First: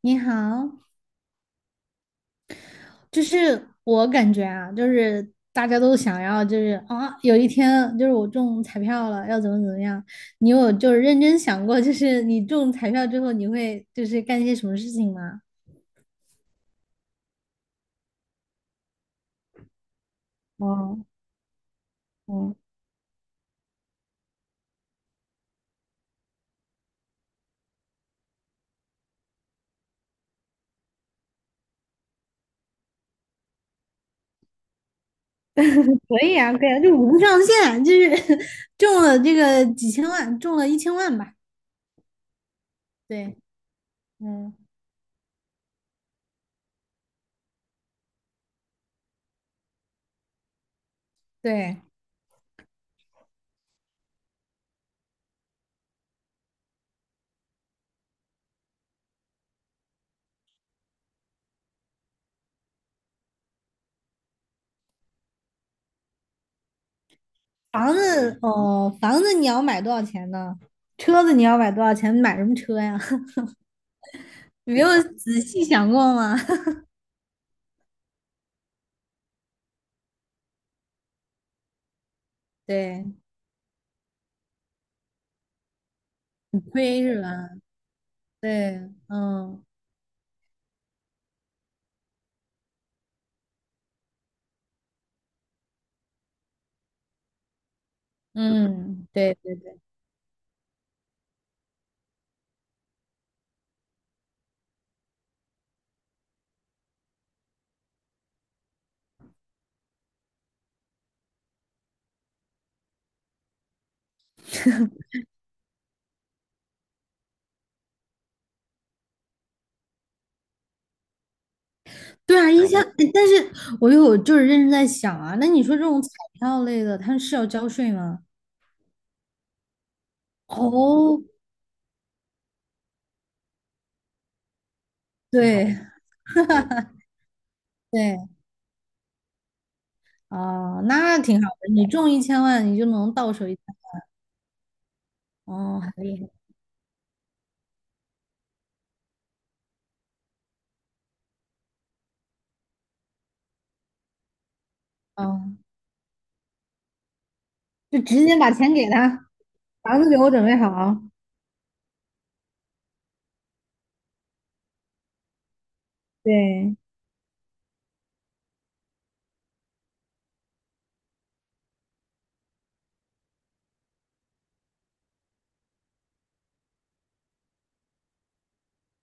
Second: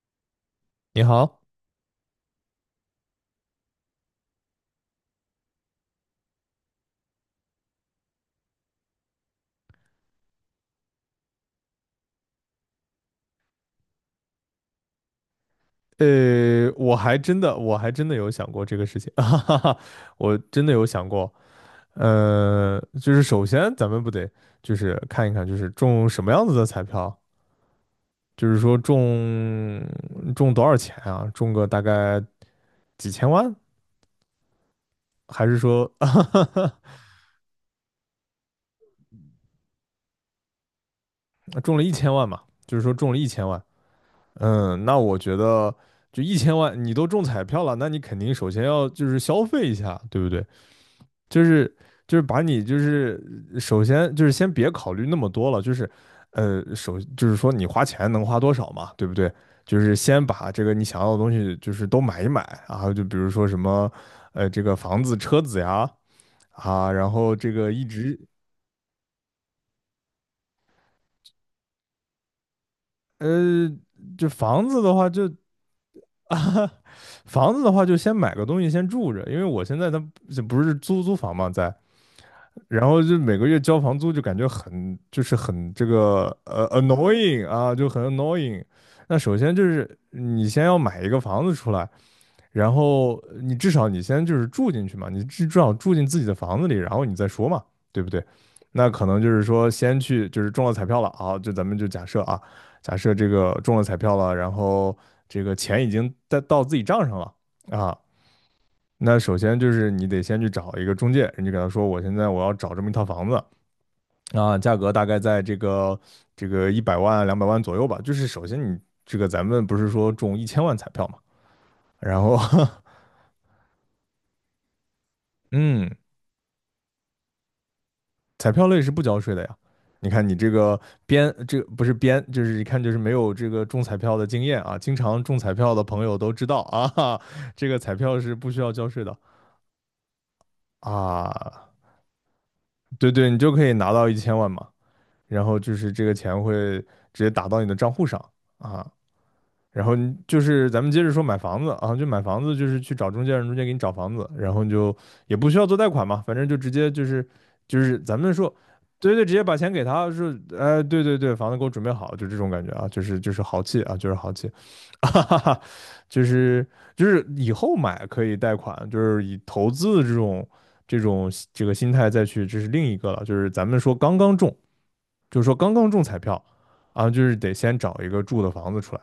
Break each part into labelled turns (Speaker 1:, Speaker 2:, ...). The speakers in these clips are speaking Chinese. Speaker 1: 你好，
Speaker 2: 你好，
Speaker 1: 就是我感觉啊，就是大家都想要，就是啊，有一天就是我中彩票了，要怎么怎么样？你有就是认真想过，就是你中彩票之后，你会就是干些什么事情吗？
Speaker 2: 我还真的有想过这个事情，哈哈哈，我真的有想过，就是首先咱们不得就是看一看，就是中什么样子的彩票，就是说中多少钱啊？中个大概几千万，还是说
Speaker 1: 啊，对啊，就无上限，就是 中了这个几千万，中了一千万吧。
Speaker 2: 中了1000万嘛？就是说中了一
Speaker 1: 对，
Speaker 2: 千万，
Speaker 1: 嗯，
Speaker 2: 嗯，那我觉得就一千万，你都中彩票了，那你肯定首先要就是消费一下，对不对？就是
Speaker 1: 对，
Speaker 2: 就是把你就是首先就是先别考虑那么多了，就是就是说你花钱能花多少嘛，对不对？就是先把这个你想要的东西就是都买一买啊，就比如说什么这个房子、车子呀啊，然后这个一
Speaker 1: 房
Speaker 2: 直
Speaker 1: 子哦，房子你要买多少钱呢？车子你要买多少钱？买什么车呀？
Speaker 2: 呃就 房
Speaker 1: 你
Speaker 2: 子
Speaker 1: 没有
Speaker 2: 的话就
Speaker 1: 仔细想过 吗？
Speaker 2: 啊。房子的话，就先买个东西先住着，因为我现在它不是租房嘛，在，然后
Speaker 1: 对，
Speaker 2: 就每个月交房租就感觉很就是很这个
Speaker 1: 很亏是
Speaker 2: annoying
Speaker 1: 吧？
Speaker 2: 啊，就很 annoying。
Speaker 1: 对，
Speaker 2: 那首先就
Speaker 1: 嗯
Speaker 2: 是你先要买一个房子出来，然后你至少你先就是住进去嘛，你至少住进自己的房子里，然后你再说嘛，对不对？那可
Speaker 1: 嗯，
Speaker 2: 能就
Speaker 1: 对
Speaker 2: 是
Speaker 1: 对
Speaker 2: 说
Speaker 1: 对，
Speaker 2: 先去就是中了彩票了啊，就咱们就假设啊，假设这个中了彩票了，然后这个钱已经在到自己账上了。啊，那首先就是你得先去找一个中介，你就给他说，我现在我要找这么一套房子啊，价格大概在这个100万两百万左右吧。就是首先你这个咱们不是说中一千万彩票嘛，然后
Speaker 1: 对啊，一千，哎但是我有就是认真在想啊，那 你说这
Speaker 2: 嗯，
Speaker 1: 种彩票类的，它是要交税吗？
Speaker 2: 彩票类是不交税的呀。你看你这个
Speaker 1: 哦，
Speaker 2: 编，这个不是编，就是一看就是没有这个中彩票的经验啊。经常中彩票
Speaker 1: 对
Speaker 2: 的朋友都知道啊，这个彩票
Speaker 1: 对，
Speaker 2: 是不需要交税的
Speaker 1: 啊、那挺好
Speaker 2: 啊。
Speaker 1: 的，你中一千万，你就
Speaker 2: 对
Speaker 1: 能
Speaker 2: 对，
Speaker 1: 到
Speaker 2: 你
Speaker 1: 手
Speaker 2: 就
Speaker 1: 一千，
Speaker 2: 可以拿到一千万嘛。然后就
Speaker 1: 哦，
Speaker 2: 是
Speaker 1: 很
Speaker 2: 这个
Speaker 1: 厉
Speaker 2: 钱会直接打到你的账户上啊。然后你就是咱们接着说买房子啊，就买房子就是去找中介，让中介给你找房子，然后你就
Speaker 1: 害。
Speaker 2: 也不
Speaker 1: 哦，
Speaker 2: 需要做贷款嘛，反正就直接就是就
Speaker 1: 就
Speaker 2: 是咱
Speaker 1: 直
Speaker 2: 们
Speaker 1: 接把
Speaker 2: 说，
Speaker 1: 钱给
Speaker 2: 对对，
Speaker 1: 他，
Speaker 2: 直接把钱给
Speaker 1: 房
Speaker 2: 他
Speaker 1: 子给我
Speaker 2: 说，
Speaker 1: 准备
Speaker 2: 哎，
Speaker 1: 好，
Speaker 2: 对对对，房子给我准备好，就这种感觉啊，就是豪气啊，就是豪气，哈哈哈，就是
Speaker 1: 对，
Speaker 2: 就是以后买可以贷款，就是以投资的这种这个心态再去，这是另一个了，就是咱们说刚刚中。就是说刚刚中彩票啊，就是得先找一个住的房子出来，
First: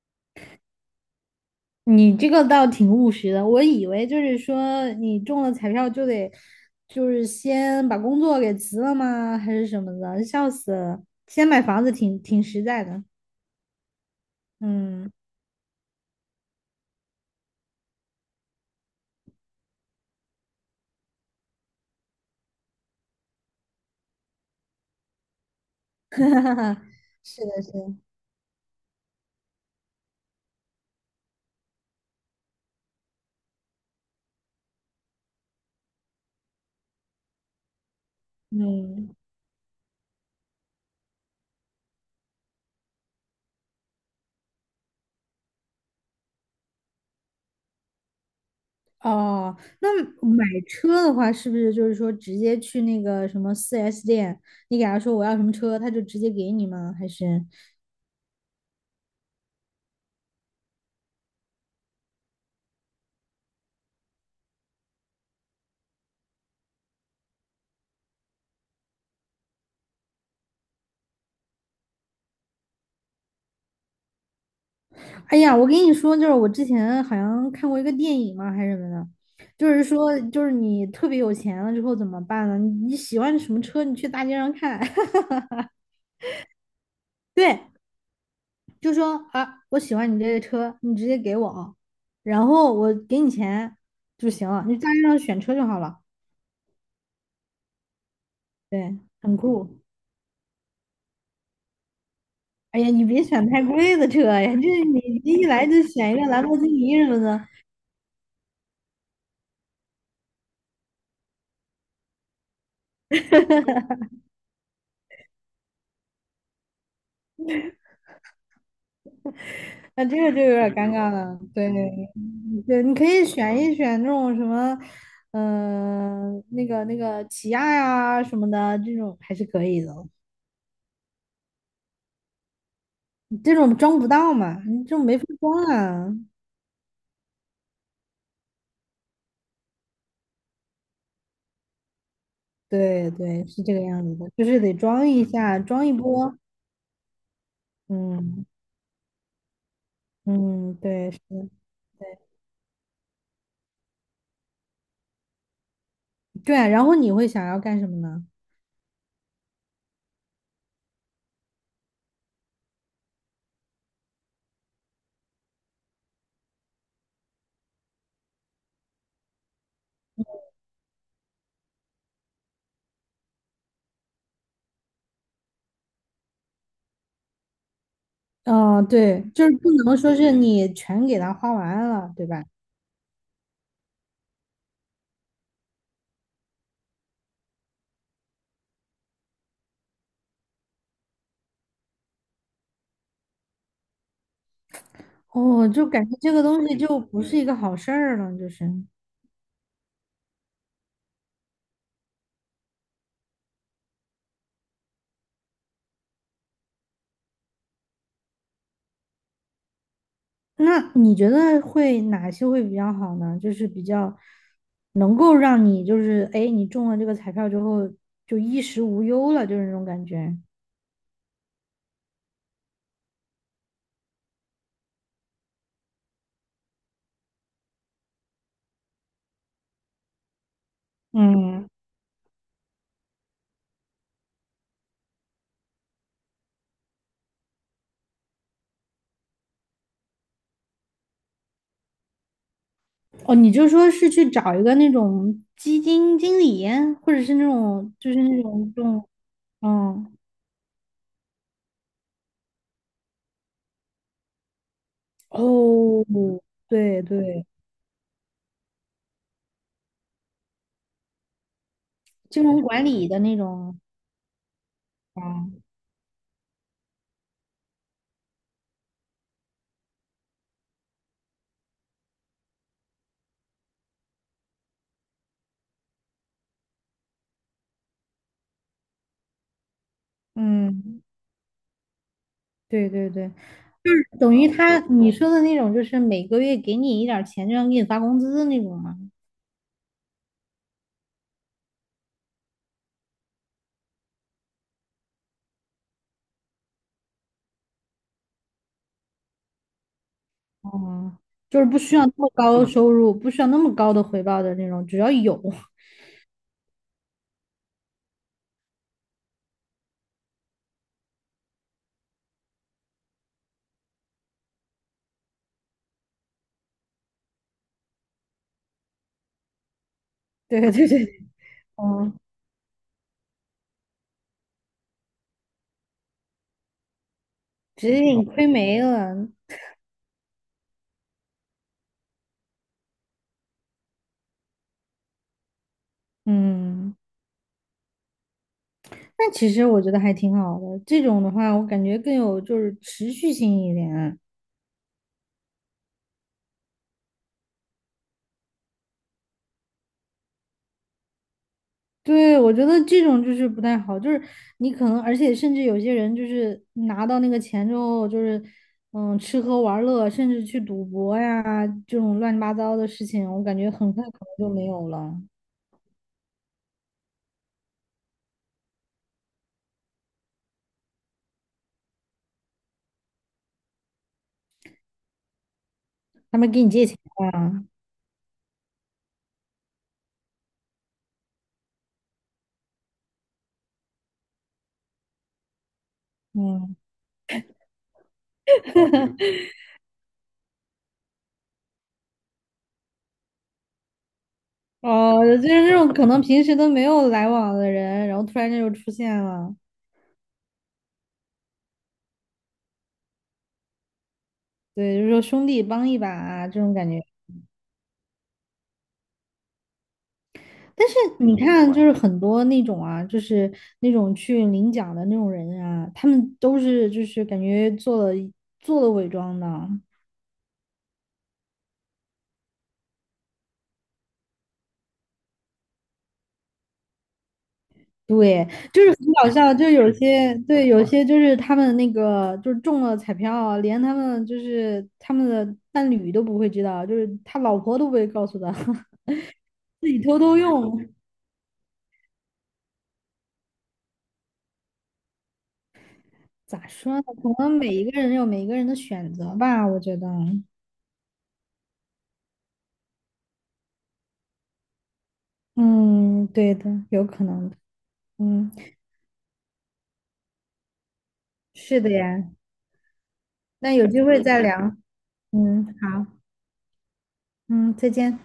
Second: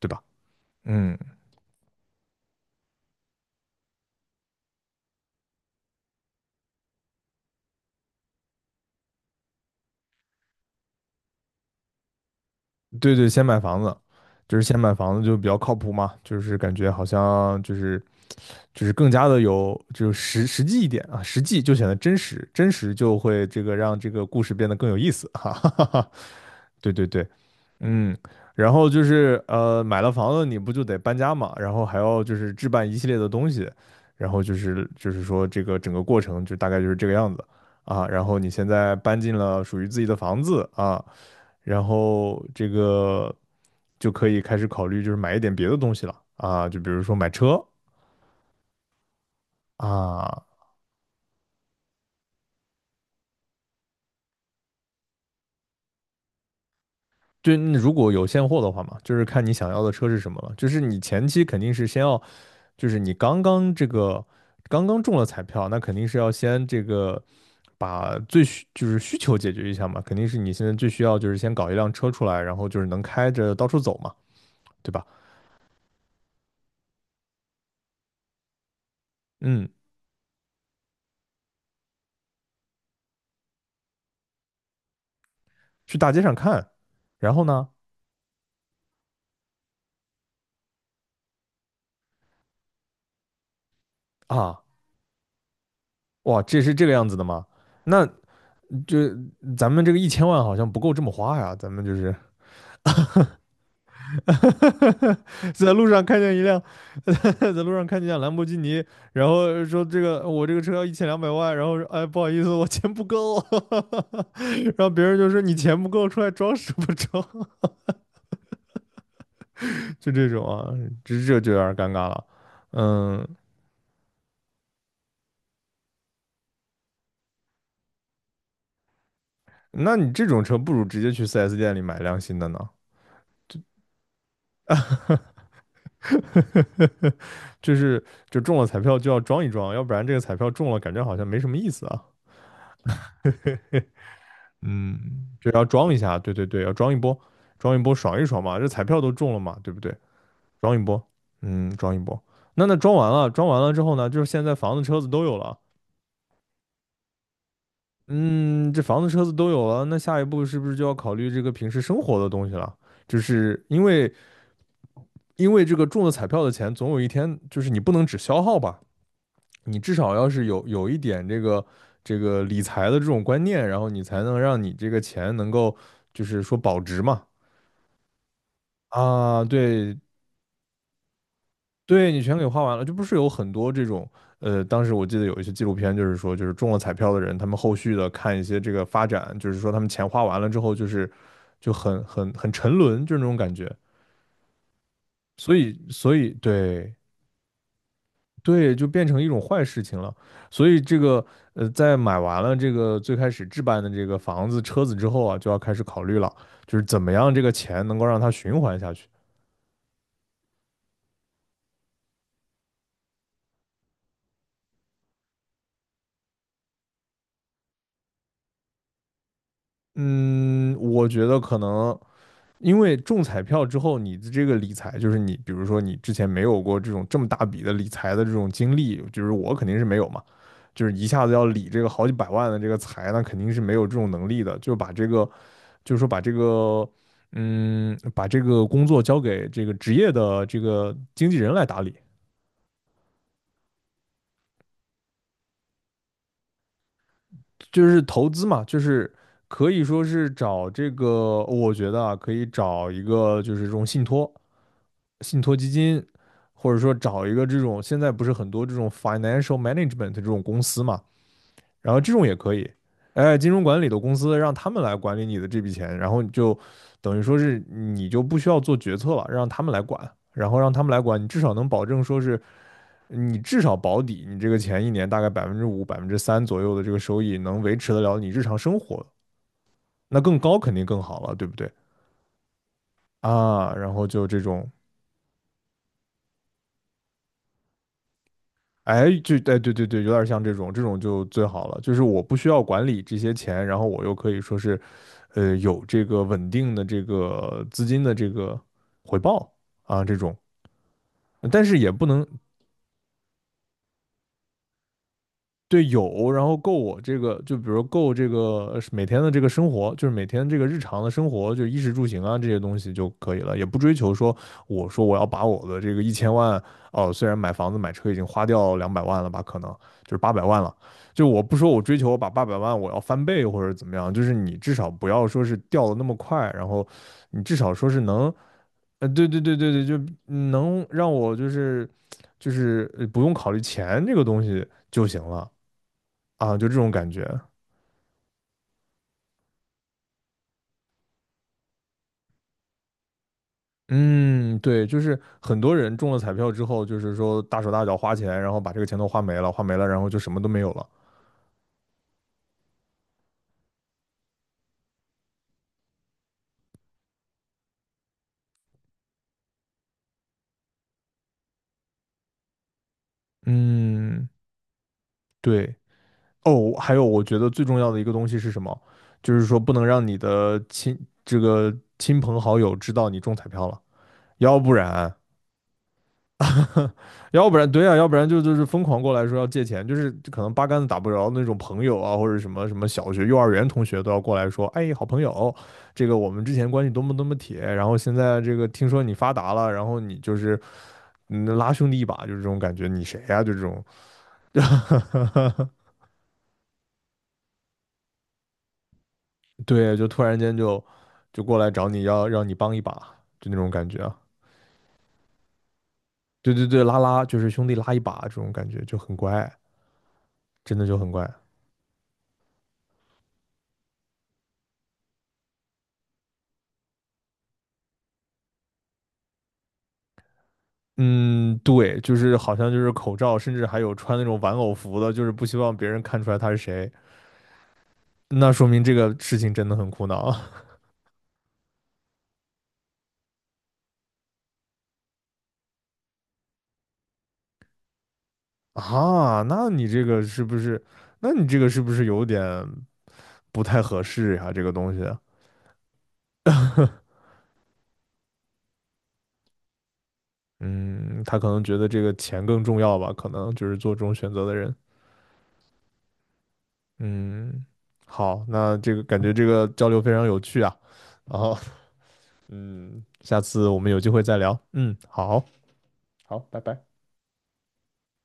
Speaker 2: 对吧？嗯，
Speaker 1: 你这个倒挺务实的，我以为就是说你中了彩票就得，就是先把工作给辞了吗？还是什么的？笑死了！先买房子挺实在的，
Speaker 2: 对对，先买房子，就是先买
Speaker 1: 嗯，
Speaker 2: 房子就比较靠谱嘛，就是感觉好像就是更加的有就是实际一点啊，实际就显得真实，真实就会这个让这个故事变得更有意思，哈哈哈哈。对对对，
Speaker 1: 是的，是的，
Speaker 2: 嗯，然后买了房子你不就得搬家嘛，然后还要就是置办一系列的东西，然后就是说这个整个过程就大概就是这个样子啊。然后你现在
Speaker 1: 嗯，
Speaker 2: 搬进了属于自己的房子啊，然后这个就可以开始考虑就是买一点别的东西了啊，就比如说买车
Speaker 1: 哦，那
Speaker 2: 啊，
Speaker 1: 买车的话，是不是就是说直接去那个什么4S店，你给他说我要什么车，他就直接给你吗？还是？
Speaker 2: 就你如果有现货的话嘛，就是看你想要的车是什么了，就是你前期肯定是先要。就是你刚刚这个刚刚中了彩票，那肯定是要先这个把就是需求解决一下嘛，肯定是你现在最需要就是先搞一辆车出来，然后就是能开着到处走嘛，对吧？
Speaker 1: 哎呀，我跟你说，就是我之前好像看过一个电影嘛，还是什么的，就
Speaker 2: 嗯，
Speaker 1: 是说，就是你特别有钱了之后怎么办呢？你喜欢什么车，你去大街上看，
Speaker 2: 去大街上看，然后
Speaker 1: 对，
Speaker 2: 呢，
Speaker 1: 就说啊，我喜欢你这个车，你直接给我，然后我给你钱就行
Speaker 2: 啊，
Speaker 1: 了，你大街上选车就好了，
Speaker 2: 哇，这是这个样子的吗？那就
Speaker 1: 对，很酷。
Speaker 2: 咱们这个一千万好像不够这么花呀，咱们就是
Speaker 1: 哎呀，你别选太贵的车呀，就是你一 来
Speaker 2: 在
Speaker 1: 就
Speaker 2: 路上
Speaker 1: 选一
Speaker 2: 看
Speaker 1: 个
Speaker 2: 见一
Speaker 1: 兰博
Speaker 2: 辆，
Speaker 1: 基尼什么 的，
Speaker 2: 在路上看见一辆兰博基尼，然后说这个我这个车要1200万，然后说哎不好意思我钱不够，然后别人就说你钱不够出来装什么装，
Speaker 1: 那
Speaker 2: 就
Speaker 1: 这
Speaker 2: 这
Speaker 1: 个就
Speaker 2: 种
Speaker 1: 有点
Speaker 2: 啊，
Speaker 1: 尴尬
Speaker 2: 这
Speaker 1: 了，
Speaker 2: 这就有
Speaker 1: 对。
Speaker 2: 点尴尬了。
Speaker 1: 对，你可以
Speaker 2: 嗯，
Speaker 1: 选一选那种什么，嗯、那个那个起亚呀什么的，这种还是可以的。
Speaker 2: 那你这种车不如直接去四 s 店里买辆新的呢，
Speaker 1: 这种装不到嘛，你这种没法装啊。
Speaker 2: 就是就中了彩票就要装一装，要不然这个彩票中了感觉好像没什么意思啊。
Speaker 1: 对对，是这个样子的，就是得装一
Speaker 2: 嗯，就
Speaker 1: 下，
Speaker 2: 要
Speaker 1: 装
Speaker 2: 装
Speaker 1: 一
Speaker 2: 一下，对
Speaker 1: 波。
Speaker 2: 对对，要装一波，装一波爽一爽
Speaker 1: 嗯
Speaker 2: 嘛，这彩票都中了嘛，对不对？
Speaker 1: 嗯，
Speaker 2: 装一波，
Speaker 1: 对，是的，
Speaker 2: 嗯，装一
Speaker 1: 对
Speaker 2: 波。那装完了，装完了之后呢，就是现在房子、车子都有了，
Speaker 1: 对啊然后你会想要干什么呢？
Speaker 2: 嗯，这房子、车子都有了，那下一步是不是就要考虑这个平时生活的东西了？就是因为这个中了彩票的钱，总有一天就是你不能只消耗吧，你至少要是有一点这个这个理财的这种观念，然后你才能让你这个钱能够就是说保值嘛。
Speaker 1: 嗯、对，
Speaker 2: 啊，
Speaker 1: 就是不能
Speaker 2: 对
Speaker 1: 说是你全给它花完
Speaker 2: 对，
Speaker 1: 了，
Speaker 2: 你
Speaker 1: 对
Speaker 2: 全
Speaker 1: 吧？
Speaker 2: 给花完了，就不是有很多这种，当时我记得有一些纪录片，就是说，就是中了彩票的人，他们后续的看一些这个发展，就是说他们钱花完了之后，就是就很沉沦，就是那种感觉，所
Speaker 1: 哦，
Speaker 2: 以
Speaker 1: 就感
Speaker 2: 所
Speaker 1: 觉
Speaker 2: 以
Speaker 1: 这个东西
Speaker 2: 对
Speaker 1: 就不是一个好事儿了，就是。
Speaker 2: 对，就变成一种坏事情了，所以这个在买完了这个最开始置办的这个房子、车子之后啊，就要开始考虑了，就是怎么样这个钱能够让它循环下去。
Speaker 1: 那你觉得会哪些会比较好呢？就是比较能够让你就是哎，诶你中了这个彩票之后就衣食无忧了，就是那种感觉。
Speaker 2: 嗯，我觉得可能。因为中彩票之后，你的这个理财，就是你比如说你之前没有过这种这么大笔的理财的这种经历，就是我肯定是没有嘛，就是一下子要理
Speaker 1: 嗯，
Speaker 2: 这个好几百万的这个财，那肯定是没有这种能力的，就把这个就是说把这个把这个工作交给这个职业的这个经纪人来打理，
Speaker 1: 哦，你就说是去找一个那种基金经理，或者是那
Speaker 2: 就
Speaker 1: 种
Speaker 2: 是
Speaker 1: 就是
Speaker 2: 投
Speaker 1: 那
Speaker 2: 资嘛，
Speaker 1: 种
Speaker 2: 就
Speaker 1: 这种
Speaker 2: 是可以说
Speaker 1: 嗯
Speaker 2: 是找这个，我觉得啊，可以找一个就是这种信托。信托基
Speaker 1: 哦，
Speaker 2: 金，或者说
Speaker 1: 对
Speaker 2: 找一
Speaker 1: 对，
Speaker 2: 个这种现在不是很多这种 financial management 这种公司嘛，然后这种也
Speaker 1: 金
Speaker 2: 可
Speaker 1: 融
Speaker 2: 以，
Speaker 1: 管理的
Speaker 2: 哎，
Speaker 1: 那
Speaker 2: 金融
Speaker 1: 种。
Speaker 2: 管理的公司让他们来管理你的这
Speaker 1: 嗯，
Speaker 2: 笔钱，然后你就等于说是你就不需要做决策了，让他们来管，然后让他们来管，你至少能保证说是你至少保底，你这个钱一年大概5%、3%左右的这个收益能维持得了你日常生活，那更高肯定更
Speaker 1: 嗯，
Speaker 2: 好了，对不对？
Speaker 1: 对对对，
Speaker 2: 啊，然后就
Speaker 1: 等
Speaker 2: 这
Speaker 1: 于
Speaker 2: 种。
Speaker 1: 他你说的那种，就是每个月给你一点儿钱，就像给你发工资的那种吗？
Speaker 2: 哎，对对对，有点像这种，这种就最好了。就是我不需要管理这些钱，然后我又可以说是，有这个稳定的这个资金的这个回报啊，这种。
Speaker 1: 哦，就
Speaker 2: 但
Speaker 1: 是不
Speaker 2: 是也
Speaker 1: 需要
Speaker 2: 不
Speaker 1: 那
Speaker 2: 能，
Speaker 1: 么高的收入，不需要那么高的回报的那种，只要有，
Speaker 2: 对有，然后够我这个，就比如够这个每天的这个生活，就是每天这个日常的生活，就衣食住行啊这些东西就可以了，也不追求说我说我要把我的这个一千万哦，虽然买房子买车已经花掉两百万了吧，可能就是八百
Speaker 1: 对
Speaker 2: 万
Speaker 1: 对
Speaker 2: 了，
Speaker 1: 对对，
Speaker 2: 就我不说我追求
Speaker 1: 嗯，
Speaker 2: 我把八百万我要翻倍或者怎么样，就是你至少不要说是掉的那么快，然后你至少说
Speaker 1: 直
Speaker 2: 是
Speaker 1: 接给你
Speaker 2: 能，
Speaker 1: 亏没
Speaker 2: 对
Speaker 1: 了，
Speaker 2: 对对对对，就能让我就是不用考虑钱这个东西就行了。啊，就这种
Speaker 1: 嗯，
Speaker 2: 感觉。
Speaker 1: 那其实我觉得还挺好的，这种的话，我感觉更有就是持续性一点。
Speaker 2: 嗯，对，就是很多人中了彩票之后，就是说大手大脚花钱，然后把这个钱都花没了，花没了，然后就什么都没有了。
Speaker 1: 对，我觉得这种就是不太好，就是你可能，而且甚至有些人就是拿到那个钱之后，就是嗯，吃喝玩乐，甚至去赌博呀，这种乱七八糟的事情，我感觉很快可
Speaker 2: 嗯，
Speaker 1: 能就没有了。
Speaker 2: 对。哦，还有我觉得最重要的一个东西是什么？就是说不能让你的这个亲朋好友知道你中彩票了，要不然
Speaker 1: 他们给你借钱
Speaker 2: 要不
Speaker 1: 啊，
Speaker 2: 然对啊，要不然就是疯狂过来说要借钱，就是可能八竿子打不着那种朋友啊，或者什么什么小学、幼儿园同学都要过来说，哎，好朋友，这个我们之前
Speaker 1: 嗯，
Speaker 2: 关系多么多么铁，然后现在这个听说你发达了，然后你就是拉兄弟一把，就是这种感觉，你谁呀、啊就这种
Speaker 1: 哦，就是那种可能平时都没有来往的人，然后突然间就出现了，
Speaker 2: 对，就突然间就过来找你要让你帮一把，就那种感觉啊，
Speaker 1: 对，就是说兄弟帮一把啊
Speaker 2: 对
Speaker 1: 这
Speaker 2: 对
Speaker 1: 种
Speaker 2: 对，
Speaker 1: 感
Speaker 2: 拉
Speaker 1: 觉。
Speaker 2: 拉就是兄弟拉一把这种感觉就很乖，真的
Speaker 1: 但是
Speaker 2: 就很乖。
Speaker 1: 你看，就是很多那种啊，就是那种去领奖的那种人啊，他们都是就是感觉做了伪装的，
Speaker 2: 嗯，对，就是好像就是口罩，甚至还有穿那种玩偶服的，就是不希望别人看出来他是谁。
Speaker 1: 对，
Speaker 2: 那说明
Speaker 1: 就是
Speaker 2: 这
Speaker 1: 很
Speaker 2: 个
Speaker 1: 搞
Speaker 2: 事情
Speaker 1: 笑，
Speaker 2: 真
Speaker 1: 就
Speaker 2: 的很
Speaker 1: 有
Speaker 2: 苦恼
Speaker 1: 些对，有些就是他们那个就是中了彩票，连他们就是他们的伴侣都不会知道，就是他老婆都不会告诉他，
Speaker 2: 啊。
Speaker 1: 自己偷偷用。
Speaker 2: 那你这个是不是有点不太合适呀、这个东西，
Speaker 1: 咋说呢？可能每一个人有每一个人的选择吧，我觉得，
Speaker 2: 嗯，他可能觉得这个钱更重要吧，可能就是做这种选择的人。
Speaker 1: 嗯，对的，有可能的，
Speaker 2: 嗯，好，
Speaker 1: 嗯，
Speaker 2: 那这个感觉这个交流非常有趣啊。然后，
Speaker 1: 是的呀。
Speaker 2: 嗯，下次
Speaker 1: 那
Speaker 2: 我
Speaker 1: 有
Speaker 2: 们有
Speaker 1: 机
Speaker 2: 机
Speaker 1: 会
Speaker 2: 会再
Speaker 1: 再
Speaker 2: 聊。
Speaker 1: 聊，
Speaker 2: 嗯，好，
Speaker 1: 嗯，好，
Speaker 2: 好，拜拜。
Speaker 1: 嗯，再见。